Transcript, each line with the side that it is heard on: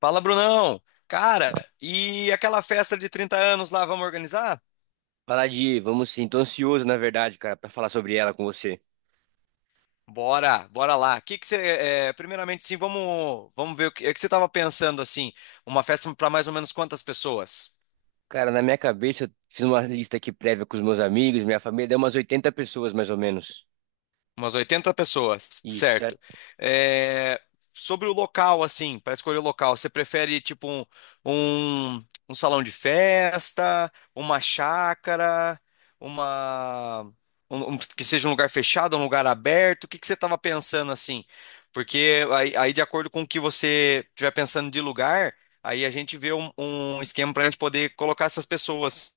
left: Fala, Brunão! Cara, e aquela festa de 30 anos lá, vamos organizar?
right: Vamos sim, tô ansioso, na verdade, cara, pra falar sobre ela com você.
left: Bora, bora lá. Que você, primeiramente, sim, vamos ver o que, é que você estava pensando assim, uma festa para mais ou menos quantas pessoas?
right: Cara, na minha cabeça, eu fiz uma lista aqui prévia com os meus amigos, minha família, deu umas 80 pessoas, mais ou menos.
left: Umas 80 pessoas,
right: Isso.
left: certo. É, sobre o local, assim, para escolher o local, você prefere tipo um salão de festa, uma chácara, uma que seja um lugar fechado, um lugar aberto? O que que você estava pensando assim? Porque aí, de acordo com o que você estiver pensando de lugar, aí a gente vê um esquema para a gente poder colocar essas pessoas.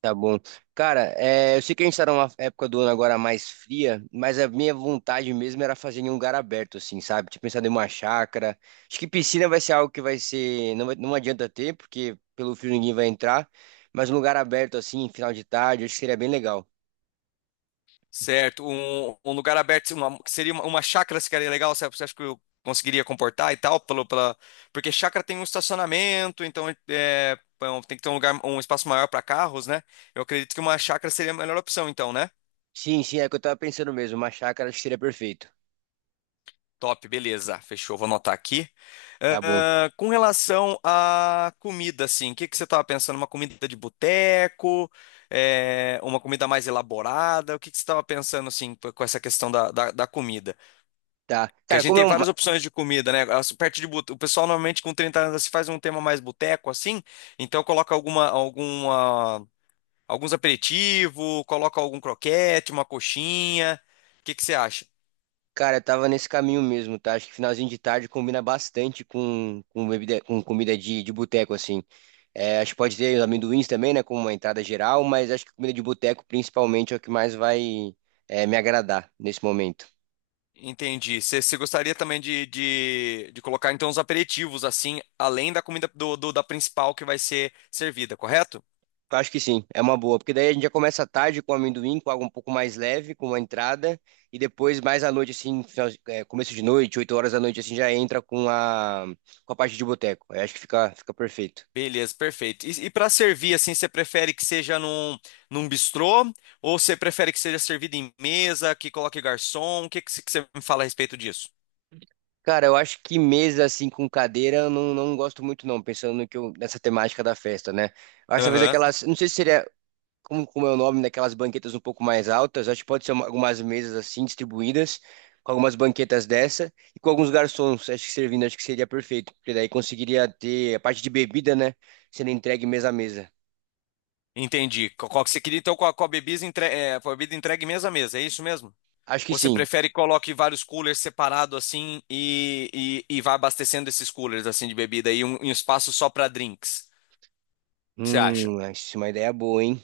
right: Tá bom. Cara, eu sei que a gente tá numa época do ano agora mais fria, mas a minha vontade mesmo era fazer em um lugar aberto, assim, sabe? Tinha pensado em uma chácara. Acho que piscina vai ser algo que vai ser, não adianta ter, porque pelo frio ninguém vai entrar, mas um lugar aberto, assim, final de tarde, acho que seria bem legal.
left: Certo, um lugar aberto, que seria uma chácara seria legal, você acha que eu conseguiria comportar e tal, porque chácara tem um estacionamento, então bom, tem que ter um lugar, um espaço maior para carros, né? Eu acredito que uma chácara seria a melhor opção, então, né?
right: Sim, sim, é o que eu tava pensando mesmo. Uma chácara acho que seria perfeito.
left: Top, beleza, fechou, vou anotar aqui.
right: Tá bom.
left: Ah, com relação à comida, assim, o que que você estava pensando? Uma comida de boteco, uma comida mais elaborada? O que que você estava pensando, assim, com essa questão da comida?
right: Tá.
left: Que a
right: Cara,
left: gente
right: como é
left: tem
right: um.
left: várias opções de comida, né? As parte de bute- O pessoal normalmente com 30 anos se faz um tema mais boteco assim, então coloca alguns aperitivos, coloca algum croquete, uma coxinha. O que que você acha?
right: Cara, eu tava nesse caminho mesmo, tá? Acho que finalzinho de tarde combina bastante com, bebida, com comida de, boteco, assim. Acho que pode ter os amendoins também, né? Como uma entrada geral, mas acho que comida de boteco, principalmente, é o que mais vai, me agradar nesse momento.
left: Entendi. Você gostaria também de colocar então os aperitivos assim, além da comida da principal que vai ser servida, correto?
right: Eu acho que sim, é uma boa, porque daí a gente já começa à tarde com amendoim, com algo um pouco mais leve, com uma entrada, e depois mais à noite, assim, começo de noite, 8 horas da noite, assim, já entra com a, parte de boteco. Eu acho que fica, perfeito.
left: Beleza, perfeito. E para servir, assim, você prefere que seja num bistrô ou você prefere que seja servido em mesa, que coloque garçom? O que você me fala a respeito disso?
right: Cara, eu acho que mesa assim com cadeira eu não, gosto muito não, pensando no que nessa temática da festa, né? Eu acho talvez
left: Aham,
right: aquelas, não sei se seria como, é o nome daquelas banquetas um pouco mais altas, acho que pode ser algumas mesas assim distribuídas, com algumas banquetas dessa e com alguns garçons, acho que servindo, acho que seria perfeito, porque daí conseguiria ter a parte de bebida, né, sendo entregue mesa a mesa.
left: entendi. Qual que você queria, então, com a bebida, com a bebida entregue mesa a mesa, é isso mesmo?
right: Acho que
left: Ou você
right: sim.
left: prefere que coloque vários coolers separados, assim, e vá abastecendo esses coolers, assim, de bebida e um espaço só para drinks? O que você acha?
right: Acho isso é uma ideia boa, hein?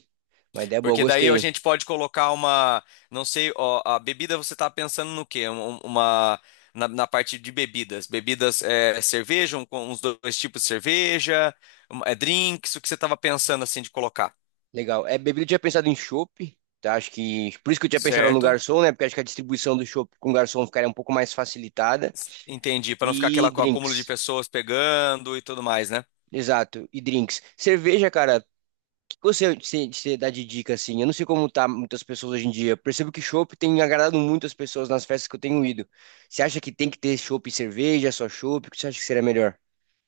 right: Uma ideia boa,
left: Porque daí a
right: gostei.
left: gente pode colocar uma, não sei, ó, a bebida você tá pensando no quê? Na parte de bebidas. Bebidas, cerveja, com uns dois tipos de cerveja, drinks, o que você tava pensando assim de colocar,
right: Legal. Bebida eu tinha pensado em chopp, tá? Acho que por isso que eu tinha pensado no
left: certo?
right: garçom, né? Porque acho que a distribuição do chopp com garçom ficaria um pouco mais facilitada.
left: Entendi, para não ficar
right: E
left: aquela acúmulo de
right: drinks.
left: pessoas pegando e tudo mais, né?
right: Exato, e drinks. Cerveja, cara, o que você dá de dica assim? Eu não sei como tá muitas pessoas hoje em dia. Percebo que chopp tem agradado muitas pessoas nas festas que eu tenho ido. Você acha que tem que ter chopp e cerveja, só chopp? O que você acha que seria melhor?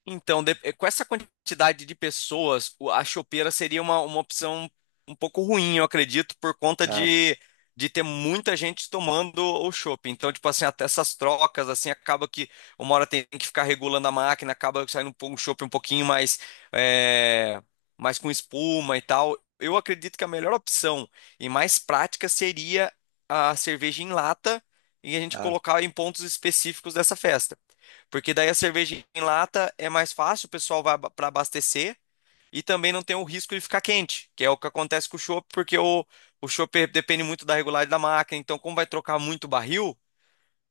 left: Então, com essa quantidade de pessoas, a chopeira seria uma opção um pouco ruim, eu acredito, por conta
right: Tá,
left: de ter muita gente tomando o chopp. Então, tipo assim, até essas trocas, assim, acaba que uma hora tem que ficar regulando a máquina, acaba saindo um chopp um pouquinho mais, é, mais com espuma e tal. Eu acredito que a melhor opção e mais prática seria a cerveja em lata e a gente
right: tá,
left: colocar em pontos específicos dessa festa. Porque daí a cerveja em lata é mais fácil, o pessoal vai para abastecer e também não tem o risco de ficar quente, que é o que acontece com o chopp, porque o chopp depende muito da regularidade da máquina. Então, como vai trocar muito barril,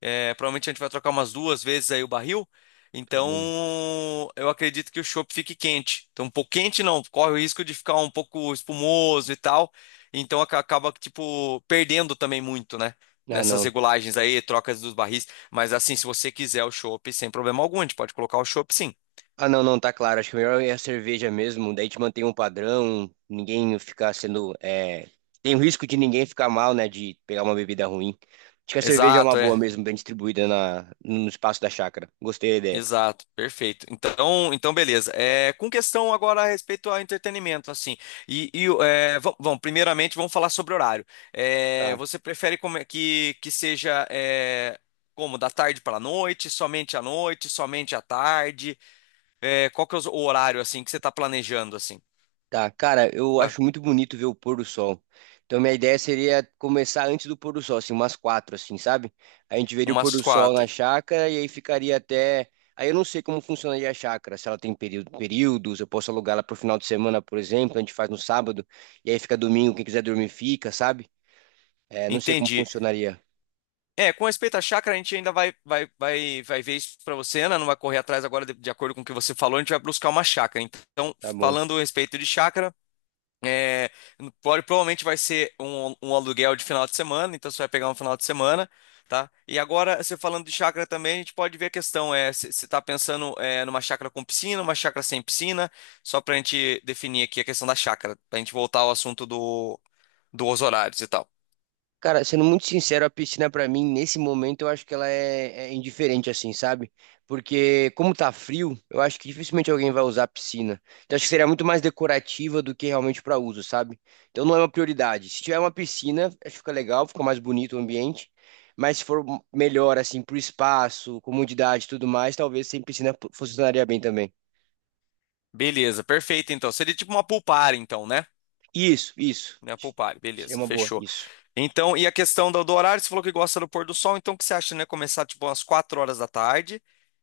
left: provavelmente a gente vai trocar umas duas vezes aí o barril.
right: tá
left: Então,
right: bom.
left: eu acredito que o chopp fique quente. Então, um pouco quente não, corre o risco de ficar um pouco espumoso e tal. Então, acaba, tipo, perdendo também muito, né?
right: Ah,
left: Nessas
right: não.
left: regulagens aí, trocas dos barris. Mas, assim, se você quiser o chopp, sem problema algum, a gente pode colocar o chopp, sim.
right: Ah, não, não, tá claro. Acho que o melhor é a cerveja mesmo. Daí te mantém um padrão, ninguém ficar sendo. Tem o risco de ninguém ficar mal, né? De pegar uma bebida ruim. Acho que a cerveja é uma
left: Exato, é.
right: boa mesmo, bem distribuída no espaço da chácara. Gostei da ideia.
left: Exato, perfeito. Então, então beleza. Com questão agora a respeito ao entretenimento, assim. Vamos, primeiramente, vamos falar sobre horário.
right: Tá.
left: Você prefere como é que seja como da tarde para a noite, somente à tarde? Qual que é o horário assim que você está planejando assim?
right: Tá, cara, eu
left: Tá?
right: acho muito bonito ver o pôr do sol. Então, minha ideia seria começar antes do pôr do sol, assim, umas quatro, assim, sabe? A gente veria o pôr
left: Umas
right: do sol na
left: 4.
right: chácara e aí ficaria até. Aí eu não sei como funcionaria a chácara, se ela tem período, períodos, eu posso alugar ela pro final de semana, por exemplo, a gente faz no sábado, e aí fica domingo, quem quiser dormir fica, sabe? Não sei como
left: Entendi.
right: funcionaria.
left: Com respeito à chácara, a gente ainda vai ver isso para você, Ana. Não vai correr atrás agora, de acordo com o que você falou, a gente vai buscar uma chácara. Então,
right: Tá bom.
left: falando a respeito de chácara. É, Provavelmente vai ser um aluguel de final de semana, então você vai pegar um final de semana, tá? E agora, você falando de chácara também, a gente pode ver a questão, se você está pensando numa chácara com piscina, uma chácara sem piscina, só para a gente definir aqui a questão da chácara, para a gente voltar ao assunto dos horários e tal.
right: Cara, sendo muito sincero, a piscina pra mim, nesse momento, eu acho que ela é indiferente, assim, sabe? Porque, como tá frio, eu acho que dificilmente alguém vai usar a piscina. Então, acho que seria muito mais decorativa do que realmente pra uso, sabe? Então, não é uma prioridade. Se tiver uma piscina, acho que fica legal, fica mais bonito o ambiente. Mas se for melhor, assim, pro espaço, comodidade e tudo mais, talvez sem piscina funcionaria bem também.
left: Beleza, perfeito então. Seria tipo uma pool party, então, né?
right: Isso, isso.
left: Né, Poupar,
right: Seria
left: beleza,
right: uma boa,
left: fechou.
right: isso.
left: Então, e a questão do horário, você falou que gosta do pôr do sol, então o que você acha, né? Começar tipo umas 4 horas da tarde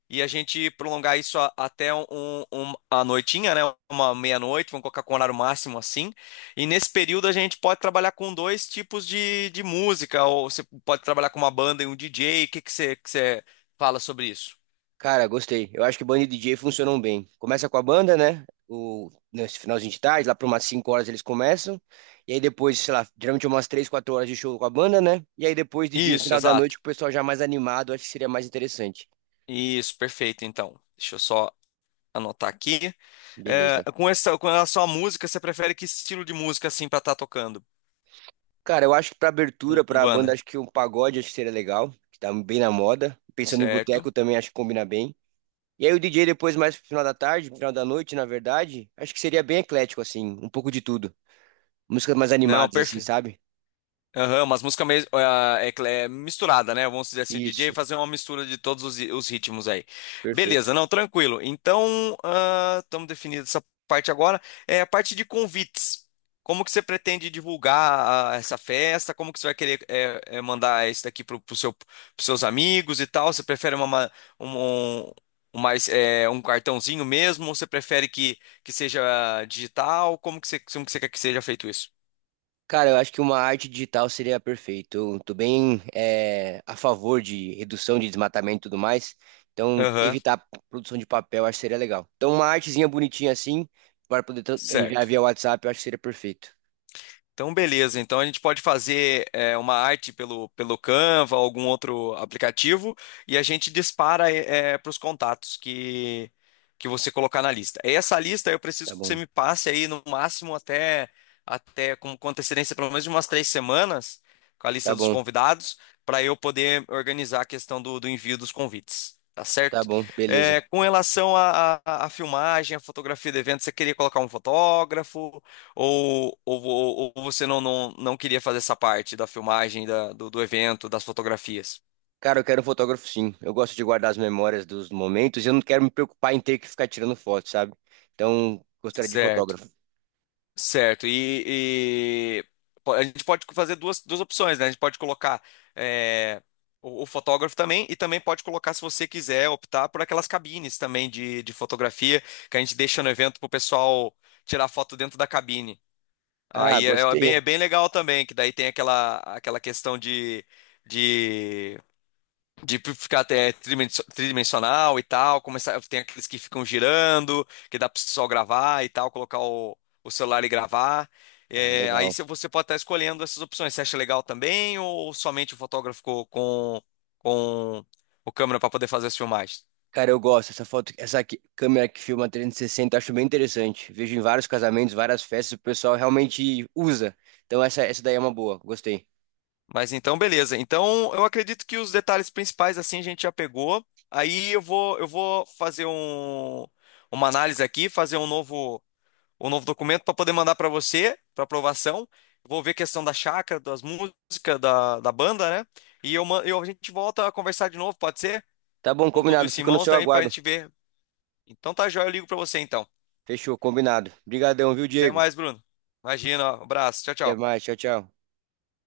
left: e a gente prolongar isso até a noitinha, né? Uma meia-noite, vamos colocar com horário máximo assim. E nesse período a gente pode trabalhar com dois tipos de música, ou você pode trabalhar com uma banda e um DJ. O que que você fala sobre isso?
right: Cara, gostei. Eu acho que banda e DJ funcionam bem. Começa com a banda, né? Nesse finalzinho de tarde, lá por umas 5 horas eles começam. E aí depois, sei lá, geralmente umas 3, 4 horas de show com a banda, né? E aí depois DJ no
left: Isso,
right: final da noite,
left: exato.
right: com o pessoal já mais animado, acho que seria mais interessante.
left: Isso, perfeito, então. Deixa eu só anotar aqui.
right: Beleza.
left: Com essa, com relação à música, você prefere que estilo de música assim pra estar tocando?
right: Cara, eu acho que pra abertura,
left: Um
right: pra banda,
left: banda,
right: acho que um pagode acho que seria legal, que tá bem na moda. Pensando em
left: certo?
right: boteco também, acho que combina bem. E aí o DJ depois, mais pro final da tarde, pro final da noite, na verdade, acho que seria bem eclético, assim, um pouco de tudo. Músicas mais
left: Não,
right: animadas, assim,
left: perfeito.
right: sabe?
left: Aham, umas músicas meio é misturada, né? Vamos dizer assim, o DJ
right: Isso.
left: fazer uma mistura de todos os ritmos aí. Beleza,
right: Perfeito.
left: não, tranquilo. Então, estamos definindo essa parte agora. É a parte de convites. Como que você pretende divulgar essa festa? Como que você vai querer mandar isso daqui pros seus amigos e tal? Você prefere uma, ma- um- um mais, eh, um cartãozinho mesmo? Ou você prefere que seja digital? Como que você quer que seja feito isso?
right: Cara, eu acho que uma arte digital seria perfeito. Eu tô bem a favor de redução de desmatamento e tudo mais. Então,
left: Aham,
right: evitar a produção de papel, eu acho que seria legal. Então, uma artezinha bonitinha assim, para poder enviar
left: certo.
right: via WhatsApp, eu acho que seria perfeito.
left: Então, beleza. Então, a gente pode fazer uma arte pelo Canva, algum outro aplicativo, e a gente dispara para os contatos que você colocar na lista. Essa lista eu preciso
right: Tá
left: que você
right: bom,
left: me passe aí no máximo até com antecedência, pelo menos de umas 3 semanas, com a lista
right: tá
left: dos
right: bom,
left: convidados, para eu poder organizar a questão do envio dos convites. Tá
right: tá
left: certo?
right: bom, beleza.
left: Com relação à filmagem, à fotografia do evento, você queria colocar um fotógrafo? Ou você não queria fazer essa parte da filmagem, do evento, das fotografias?
right: Cara, eu quero um fotógrafo sim. Eu gosto de guardar as memórias dos momentos e eu não quero me preocupar em ter que ficar tirando foto, sabe? Então, gostaria de
left: Certo,
right: fotógrafo.
left: certo. A gente pode fazer duas opções, né? A gente pode colocar é, o fotógrafo também, e também pode colocar, se você quiser, optar por aquelas cabines também de fotografia que a gente deixa no evento para o pessoal tirar foto dentro da cabine.
right: Ah,
left: Aí é é bem, é
right: gostei.
left: bem legal também, que daí tem aquela questão de De ficar até tridimensional e tal, começar, tem aqueles que ficam girando, que dá para só gravar e tal, colocar o celular e gravar.
right: Ah,
left: É, aí
right: legal.
left: se- Você pode estar escolhendo essas opções. Você acha legal também ou somente o fotógrafo com o câmera para poder fazer as filmagens?
right: Cara, eu gosto. Essa foto, câmera que filma 360, eu acho bem interessante. Vejo em vários casamentos, várias festas, o pessoal realmente usa. Então essa daí é uma boa. Gostei.
left: Mas então, beleza. Então, eu acredito que os detalhes principais assim a gente já pegou. Aí eu vou fazer uma análise aqui, fazer um novo o novo documento para poder mandar para você, para aprovação. Vou ver a questão da chácara, das músicas, da banda, né? A gente volta a conversar de novo, pode ser?
right: Tá bom,
left: Com tudo
right: combinado.
left: isso em
right: Fico no
left: mãos,
right: seu
left: daí para a
right: aguardo.
left: gente ver. Então tá joia, eu ligo para você então.
right: Fechou, combinado. Obrigadão, viu,
left: Até
right: Diego?
left: mais, Bruno. Imagina, ó, abraço, tchau,
right: Até
left: tchau.
right: mais. Tchau, tchau.